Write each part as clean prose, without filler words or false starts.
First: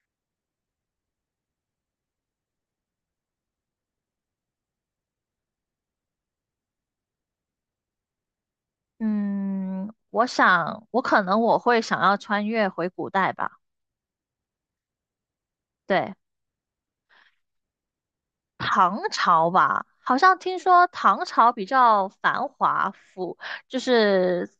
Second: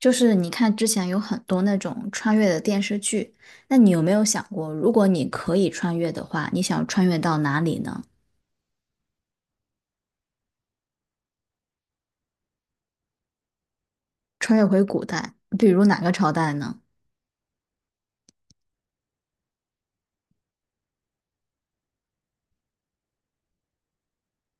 就是你看之前有很多那种穿越的电视剧，那你有没有想过，如果你可以穿越的话，你想穿越到哪里呢？嗯，我可能我会想要穿越回古代吧。穿越回古代，比如哪个对，朝代呢？唐朝吧。好像听说唐朝比较繁华富，就是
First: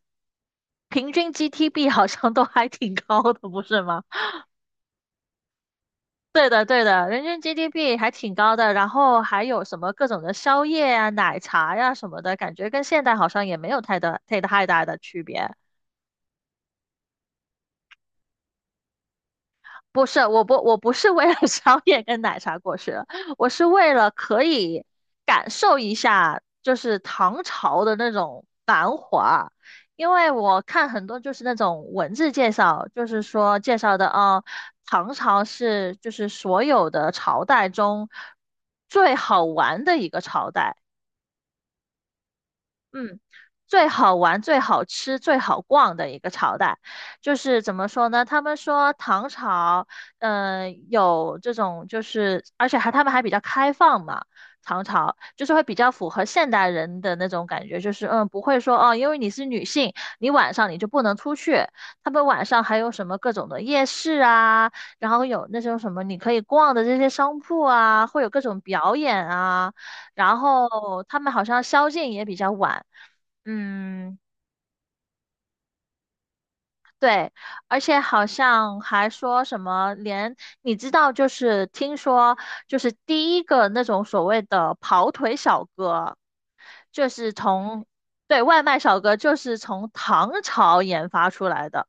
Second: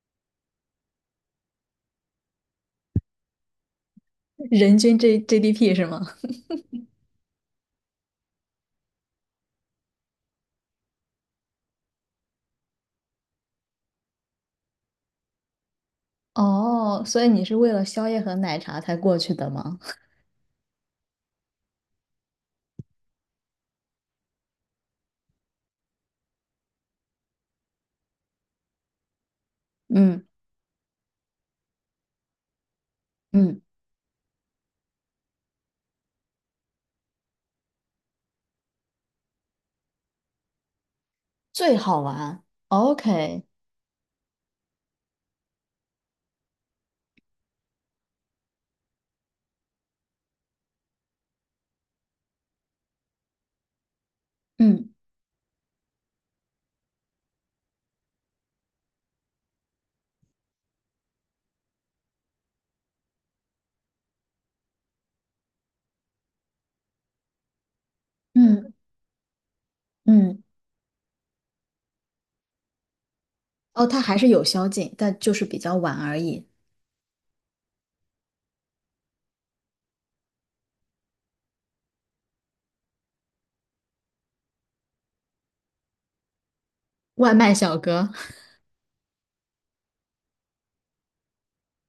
平均 GDP 好像都还挺高的，不是吗？人均 GDP 是吗？对的，对的，人均 GDP 还挺高的，然后还有什么各种的宵夜啊、奶茶呀、什么的，感觉跟现代好像也没有太大的区别。哦，所以你是为了宵夜和奶茶才过去的吗？不是，我不是为了 宵夜跟奶茶过世的，我是为了可以感受一下，就是唐朝的那种繁华。因嗯为我看很多就是那种文字介绍，就是说嗯，介绍的啊，唐朝就是所有的朝代中最好玩的一个朝代。最好玩。嗯，OK，最好玩、最好吃、最好逛的一个朝代，就是怎么说呢？他们说唐朝，有这种就是，而且他们还比较开放嘛。唐嗯朝就是会比较符合现代人的那种感觉，就是不会说哦，因为你是女性，你晚上你就不能出去。他们晚上还有什么各种的夜市啊，然后有那种什么你可以逛的这些商铺啊，会有各种嗯表演啊。然嗯，后他们好像宵禁也比较晚。哦，它嗯，还是有宵禁，但就是比较晚而已。对，而且好像还说什么连，你知道，就是听说，就是第一个那种所谓的跑腿小哥，就是外卖小从，哥，对，外卖小哥就是从唐朝研发出来的。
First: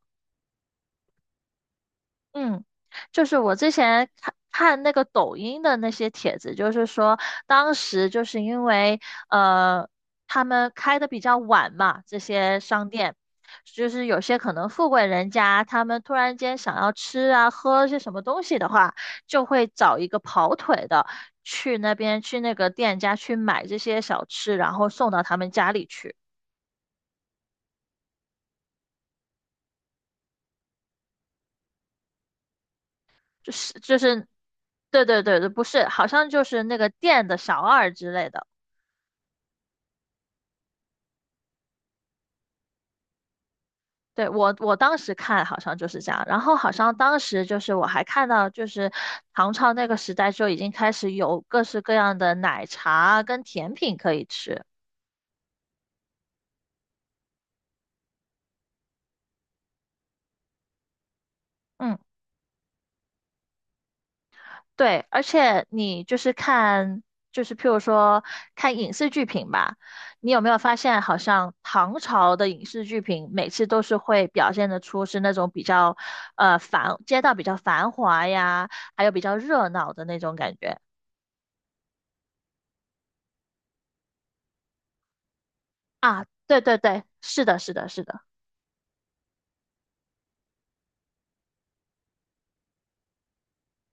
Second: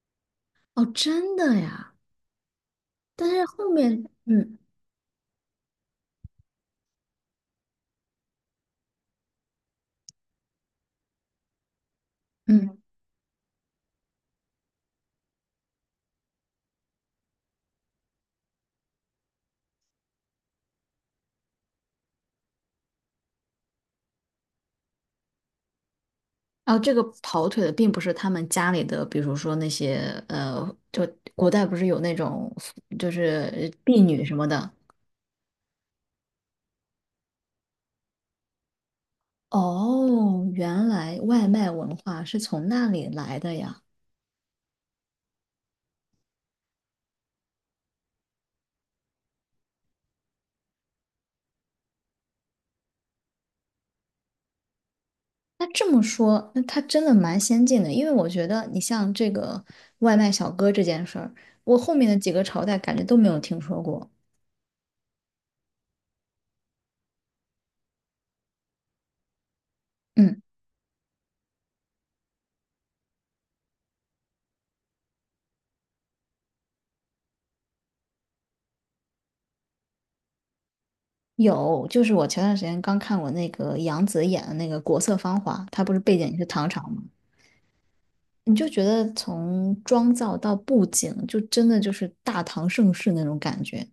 哦，真的呀？嗯，就但是是我后之面，前看嗯看那个抖音的那些帖子，就是说当时就是因为呃他们开的比较晚嘛，这些嗯。商店，就是有些可能富贵人家他们突然间想要吃啊喝些什么东西的话，就会找一个跑腿的去那边去那个店家去买这些小吃，然后送到他们家里去，然后这个跑腿的并不是他们家里的，比如说那些呃，就古代不是有那种就就是是就婢女是，什么的。对对对对，不是，好像就是那个店的小二之类的。哦，原来外卖文化是从那里来的呀。对，我当时看好像就是这样，然后好像当时就是我还看到，就是唐朝那个时代就已经开始有各式各样的奶茶跟甜品可以吃。那这么说，那他真的蛮先进的，因为我觉得你像这个外卖小哥这件事儿，我后嗯，面的几个朝代感觉都没有听说过。对，而且你就是看，就是譬如说看影视剧品吧，你有嗯，没有发现好像唐朝的影视剧品每次都是会表现得出是那种比较繁，街道比较繁华呀，还有比较热闹的那种感觉有，就是我前段时间刚看我那个杨紫演的那个《国色芳华》，它不是背啊？景是对唐对朝对，吗？是的，是的，是的。你就觉得从妆造到布景，就真的就是大唐盛世那种感觉。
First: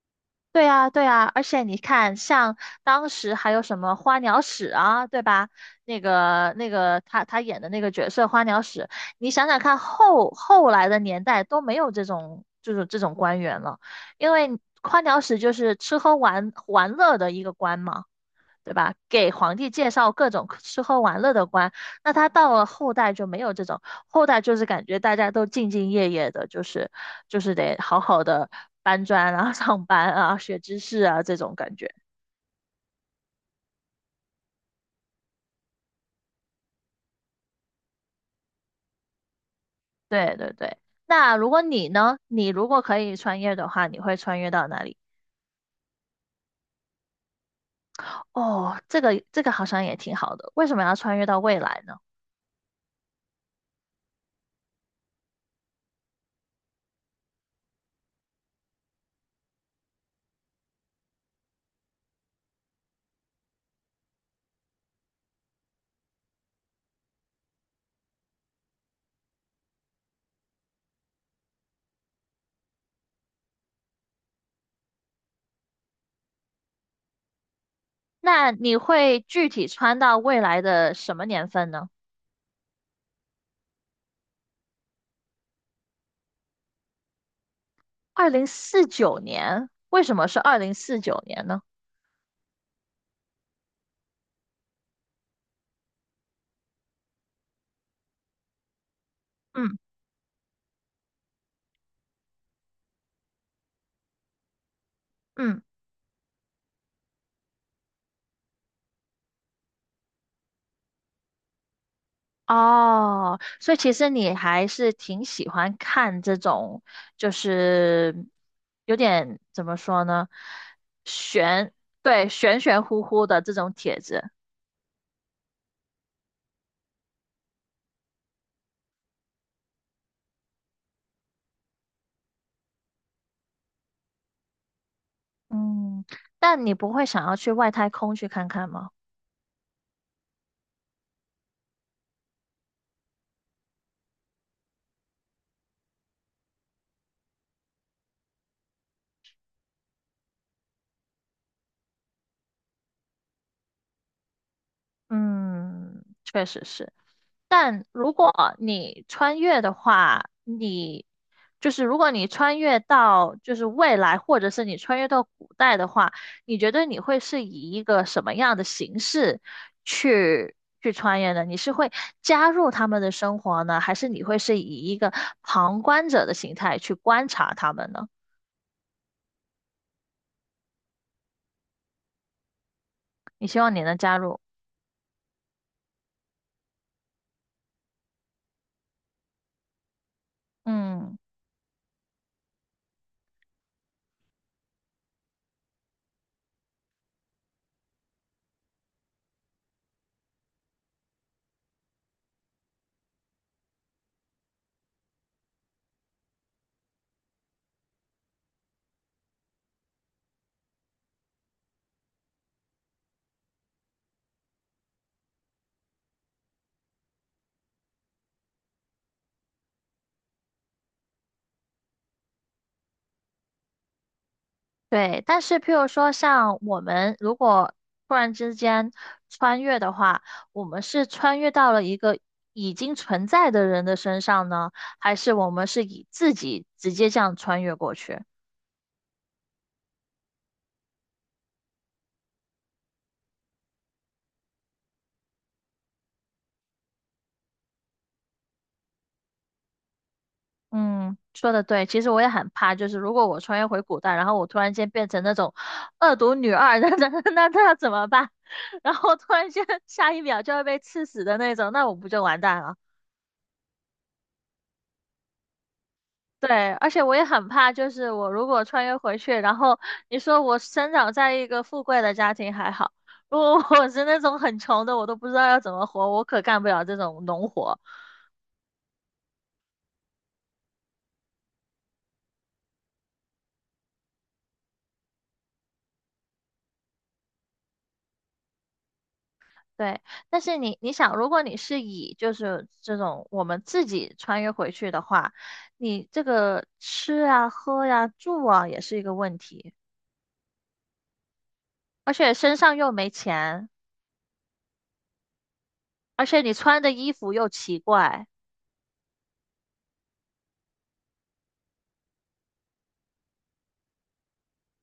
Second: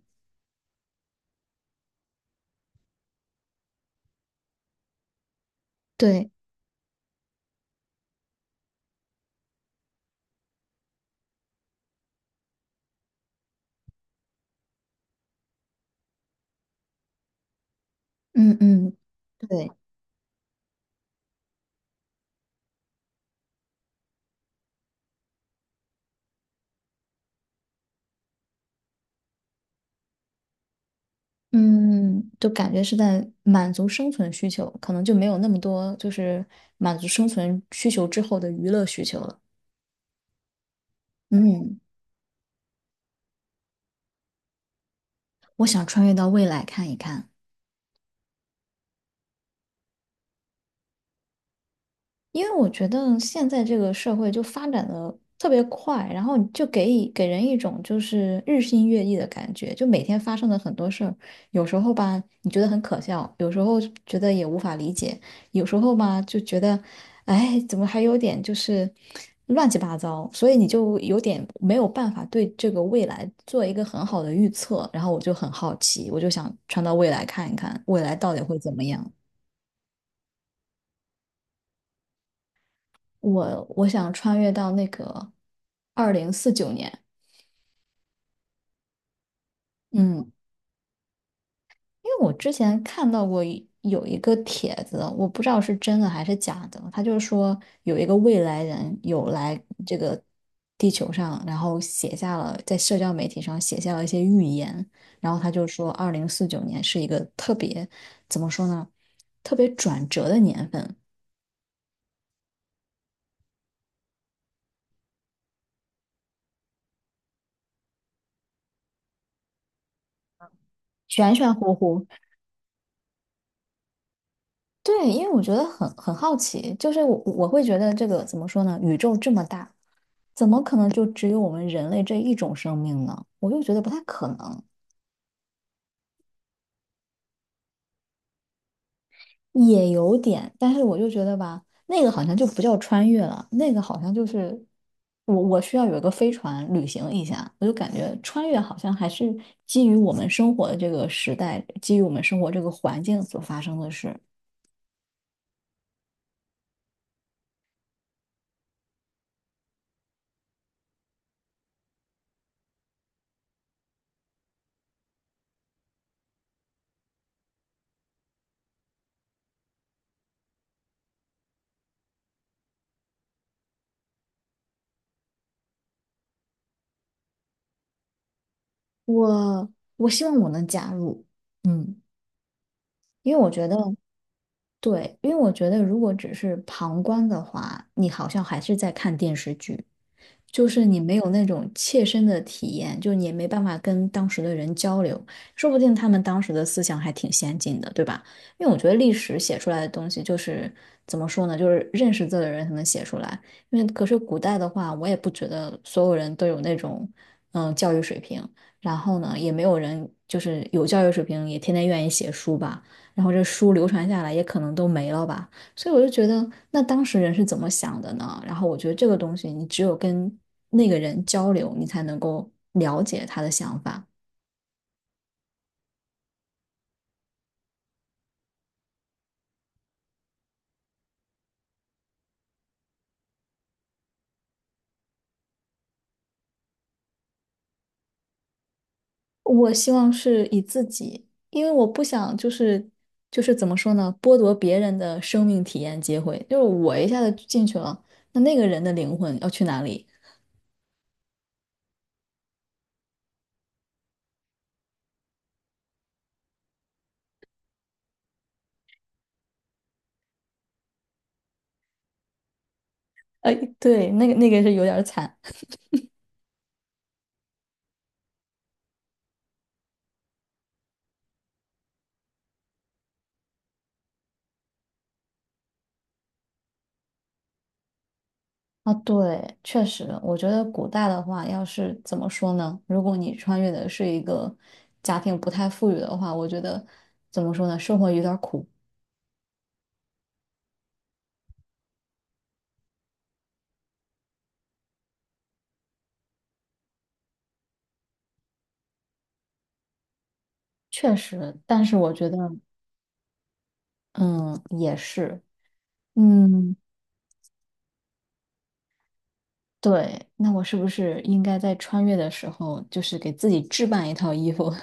对呀，对呀，而且你看，像当时还有什么花鸟使啊，对吧？那对，个那个他演的那个角色花鸟使，你想想看后来的年代都没有这种官员了，因为花鸟使就是吃喝玩乐的一个官嘛。嗯对吧？嗯，给皇帝对，介绍各种吃喝玩乐的官，那他到了后代就没有这种，后代就是感觉大家都兢兢业业的，就是得好好的搬砖啊、上班啊、学知识啊这种感觉。嗯，就感觉是在满足生存需求，可能就没有那么多就是满足生存需求之后的娱乐需求了。对对对。那如果嗯，你呢？你如果可以穿越的话，你会穿越到哪里？我想穿越到未来看一看。哦，这个这个好像也挺好的。为什么要穿越到未来呢？因为我觉得现在这个社会就发展的特别快，然后就给以给人一种就是日新月异的感觉，就每天发生的很多事儿，有时候吧你觉得很可笑，有时候觉得也无法理解，有时候吧就觉得，哎，怎么还有点就是乱七八糟，所以你就有点没有办法对这个未来做一个很好的预测，然后我就很好奇，我就想穿到未来看一看，未来到底那会怎你么样。会具体穿到未来的什么年份呢？我想穿越到那个二零四九年，二零四九年。为什么嗯，是二零四九年呢？因为我之前看到过一个帖子，我不知道是真的还是假的，他就是说有一个未来人有来嗯这个地球上，然后写下了在社交媒体上写下了一些预言，然后他嗯，就说二零四九年是一个特别怎么说呢，特别转折的年份，哦，所以其实你还是挺喜欢看这种，就是有点怎么说呢，玄玄玄，乎乎，对，玄玄乎乎的这种帖子。对，因为我觉得很好奇，就是我会觉得这个怎么说呢？宇宙这么大，怎么可能就只有我们人类这一种生命呢？我就觉得不太可能，嗯，但你不会想要去外太空去看看吗？也有点，但是我就觉得吧，那个好像就不叫穿越了，那个好像就是我需要有一个飞船旅行一下，我就感觉穿越好像还是基于我们生活的这个时代，基于我们生活这个环境所发生的事。嗯，确实是。但如果你穿越的话，你就是如果你穿越到就是未来，或者是你穿越到古代的话，你觉得你会是以一个什么样的形式去去穿越呢？你是会加入他们的生活呢，还是你会是以一个旁观者的形态去观察他们呢？我我希望我能加入，嗯。因为你我希觉望得，你能加入。对，因为我觉得如果只是旁观的话，你好像还是在看电视剧，就是你没嗯。有那种切身的体验，就你也没办法跟当时的人交流，说不定他们当时的思想还挺先进的，对吧？因为我觉得历史写出来的东西就是怎么说呢，就是认识字的人才能写出来。因为可是古代的话，我也不觉得所有人都有那种嗯教育水平，然后呢，也没有人就是有教育水平也天天愿意写书吧，然后这书流传下来也可能都没了吧。所以我就觉得，那当时人是怎么想的呢？然后我觉得这个东西，你只有跟那个人交流，你才能够了解他的想法。对，但是譬如说，像我们如果突然之间穿越的话，我们是穿越到了一个已经存在的人的身上呢，还是我们是以自己直接这样穿越过去？我希望是以自己，因为我不想就是怎么说呢，剥夺别人的生命体验机会。就是我一下子进去了，那那个人的灵魂要去哪里？嗯，说的对，其实我也很怕，就是如果我穿越回古代，然后我突然间变成那种恶毒女二，那要怎么办？然后突然间下一秒就要被刺死的那种，那我不就完蛋了？哎，对，那个是有点惨。对，而且我也很怕，就是我如果穿越回去，然后你说我生长在一个富贵的家庭还好，如果我是那种很穷的，我都不知道要怎么活，我可干不了这种农活。啊，对，确实，我觉得古代的话，要是怎么说呢？如果你穿越的是一个家庭不太富裕的话，我觉得怎么说呢？生活有点儿苦，对，但是你想，如果你是以就是这种我们自己穿越回去的话，你这个吃啊、喝呀、住啊也是一个问题，确实。但是而我觉且得，身上又没钱，嗯，也是，而且你嗯，穿的衣服又奇怪。对。那我是不是应该在穿越的时候，就是给自己置办一套衣服？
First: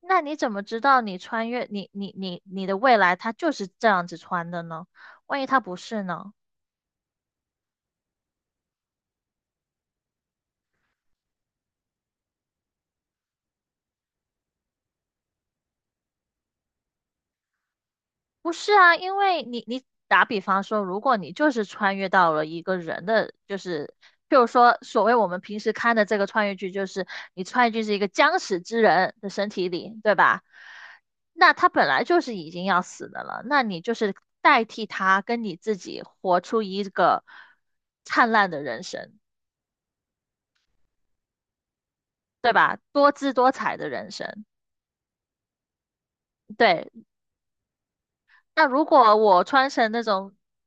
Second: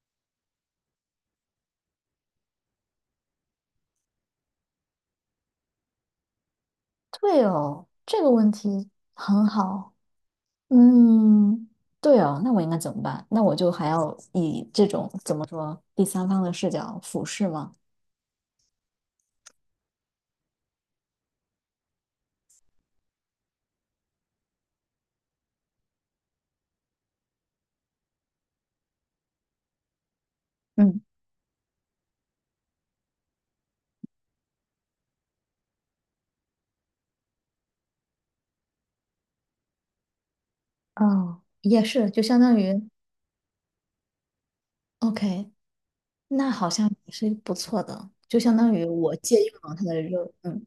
那你怎么知道你穿越你你你你的未来它就是这样子穿的呢？万一它不是呢？对哦，这个问题很好。嗯，对哦，那我应该怎么办？那我就还要以这种怎么说第三方的视角俯视吗？不是啊，因为你打比方说，如果你就是穿越到了一个人的，就是譬如说所谓我们平时看的这个穿越剧，就是你穿越剧是一个将死之人的身体里，对吧？嗯，那他本来就是已经要死的了，那你就是代替他跟你自己活出一个灿烂的人生，哦，也是，就相对当吧？于多姿多彩的人生。，OK，那好像对，也是不错的，就相那当如于我果借我用穿了他成的那肉，种嗯，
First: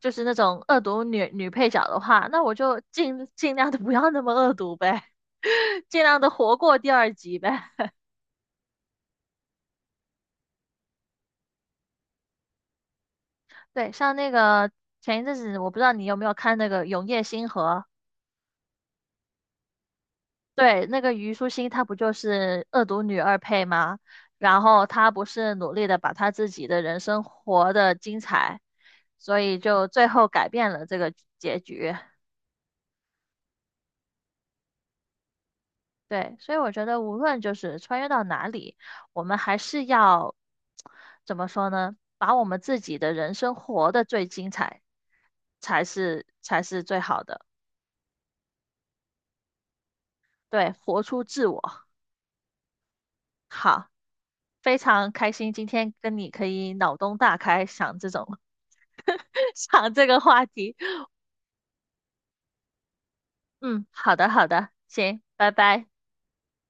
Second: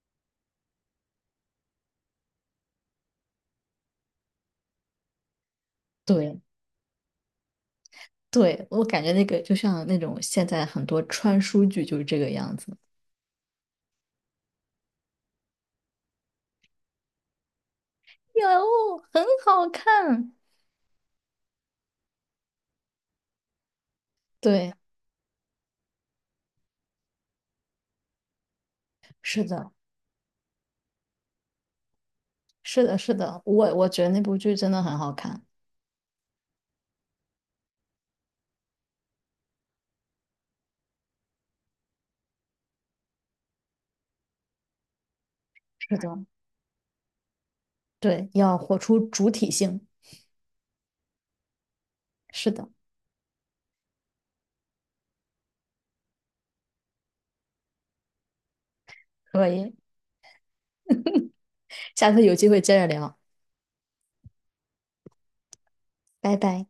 就是那种恶毒女配角的话，那我就尽量的不要那么恶毒呗，尽量的对活过第二集呗。对，我感觉那个就像那种现在很多穿书剧就是这个样子，对，像那个前一阵子，我不知道你有没有看那个《永夜星河》，有，很好看，对，那个虞书欣她不就是恶毒女二配吗？然对，后她不是努力的把她自己的人生活得精彩，所是以的，就最后改变了这个结局。是的，是的，我觉得那部剧真的很好看，对，所以我觉得无论就是穿越到哪里，我们还是要怎么说呢？把我们自己的人生活得最精彩，才是的，是才是最好的。对，要活出主体性，对，活出自我。是的，好，非常开心今天跟你可以脑洞大开，想这种 可 以，想这个话题。下次有机会接着聊，嗯，好的好的，行，拜拜。拜拜。